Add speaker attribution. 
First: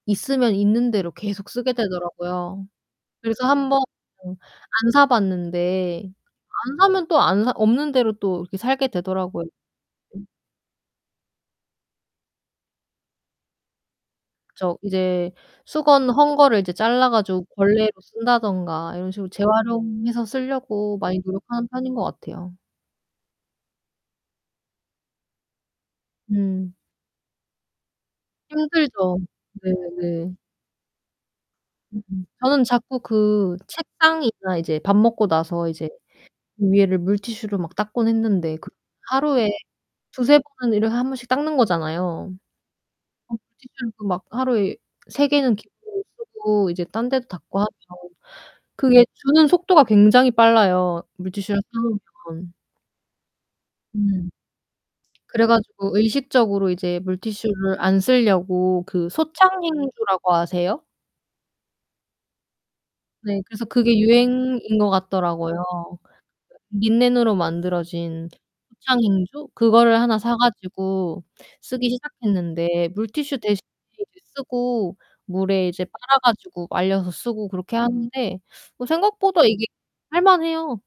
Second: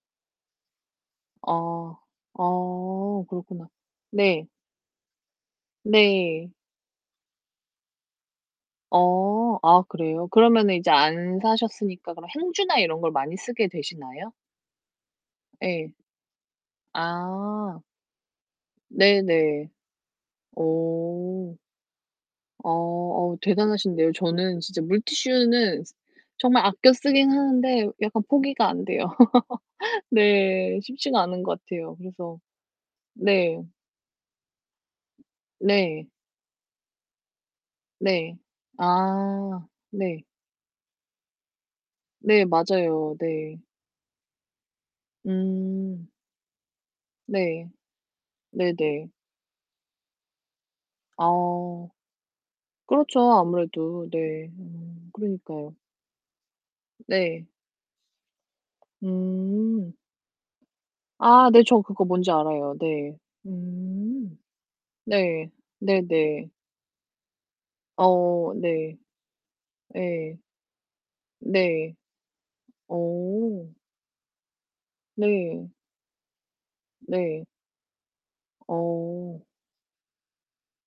Speaker 1: 있으면 있는 대로 계속 쓰게
Speaker 2: 어
Speaker 1: 되더라고요.
Speaker 2: 어
Speaker 1: 그래서
Speaker 2: 그렇구나.
Speaker 1: 한번
Speaker 2: 네.
Speaker 1: 안 사봤는데
Speaker 2: 네.
Speaker 1: 안 사면 또 안 사 없는 대로 또 이렇게 살게 되더라고요.
Speaker 2: 어. 아
Speaker 1: 음.
Speaker 2: 그래요? 그러면은 이제 안 사셨으니까 그럼 행주나 이런 걸 많이 쓰게 되시나요?
Speaker 1: 저 이제
Speaker 2: 예.
Speaker 1: 수건 헌 거를 이제 잘라 가지고
Speaker 2: 아.
Speaker 1: 걸레로 쓴다든가 이런 식으로
Speaker 2: 네네.
Speaker 1: 재활용해서 쓸려고 많이
Speaker 2: 어.
Speaker 1: 노력하는 편인 것 같아요.
Speaker 2: 어 어 대단하신데요. 저는 진짜 물티슈는 정말
Speaker 1: 음.
Speaker 2: 아껴 쓰긴 하는데 약간 포기가 안 돼요.
Speaker 1: 힘들죠. 네네.
Speaker 2: 네. 쉽지가 않은 것 같아요.
Speaker 1: 음
Speaker 2: 그래서
Speaker 1: 저는 자꾸
Speaker 2: 네.
Speaker 1: 그 책상이나 이제 밥 먹고 나서 이제
Speaker 2: 네.
Speaker 1: 위에를 물티슈로 막 닦곤
Speaker 2: 네.
Speaker 1: 했는데 그 하루에
Speaker 2: 아 네.
Speaker 1: 2-3 번은 이걸 1 번씩 닦는 거잖아요.
Speaker 2: 네, 맞아요.
Speaker 1: 그럼
Speaker 2: 네.
Speaker 1: 물티슈를 그 막 하루에 3 개는 기본으로
Speaker 2: 음.
Speaker 1: 쓰고 이제 딴 데도 닦고 하면
Speaker 2: 네.
Speaker 1: 그게
Speaker 2: 네네.
Speaker 1: 주는 속도가 굉장히 빨라요 물티슈를 사
Speaker 2: 아.
Speaker 1: 놓으면.
Speaker 2: 그렇죠 아무래도.
Speaker 1: 음.
Speaker 2: 네. 음.
Speaker 1: 그래
Speaker 2: 그러니까요.
Speaker 1: 가지고 의식적으로 이제
Speaker 2: 네.
Speaker 1: 물티슈를 안 쓸려고 그
Speaker 2: 음.
Speaker 1: 소창행주라고 아세요?
Speaker 2: 아 네, 저 그거 뭔지 알아요. 네.
Speaker 1: 네, 그래서 그게
Speaker 2: 음.
Speaker 1: 유행인 거
Speaker 2: 네.
Speaker 1: 같더라고요.
Speaker 2: 네네.
Speaker 1: 린넨으로 만들어진
Speaker 2: 어 네.
Speaker 1: 소창행주? 그거를 하나 사
Speaker 2: 예.
Speaker 1: 가지고 쓰기
Speaker 2: 네.
Speaker 1: 시작했는데, 물티슈 대신에
Speaker 2: 어.
Speaker 1: 이제 쓰고 물에
Speaker 2: 네.
Speaker 1: 이제 빨아 가지고 말려서
Speaker 2: 네.
Speaker 1: 쓰고 그렇게 하는데 뭐
Speaker 2: 어.
Speaker 1: 생각보다 이게 할만해요.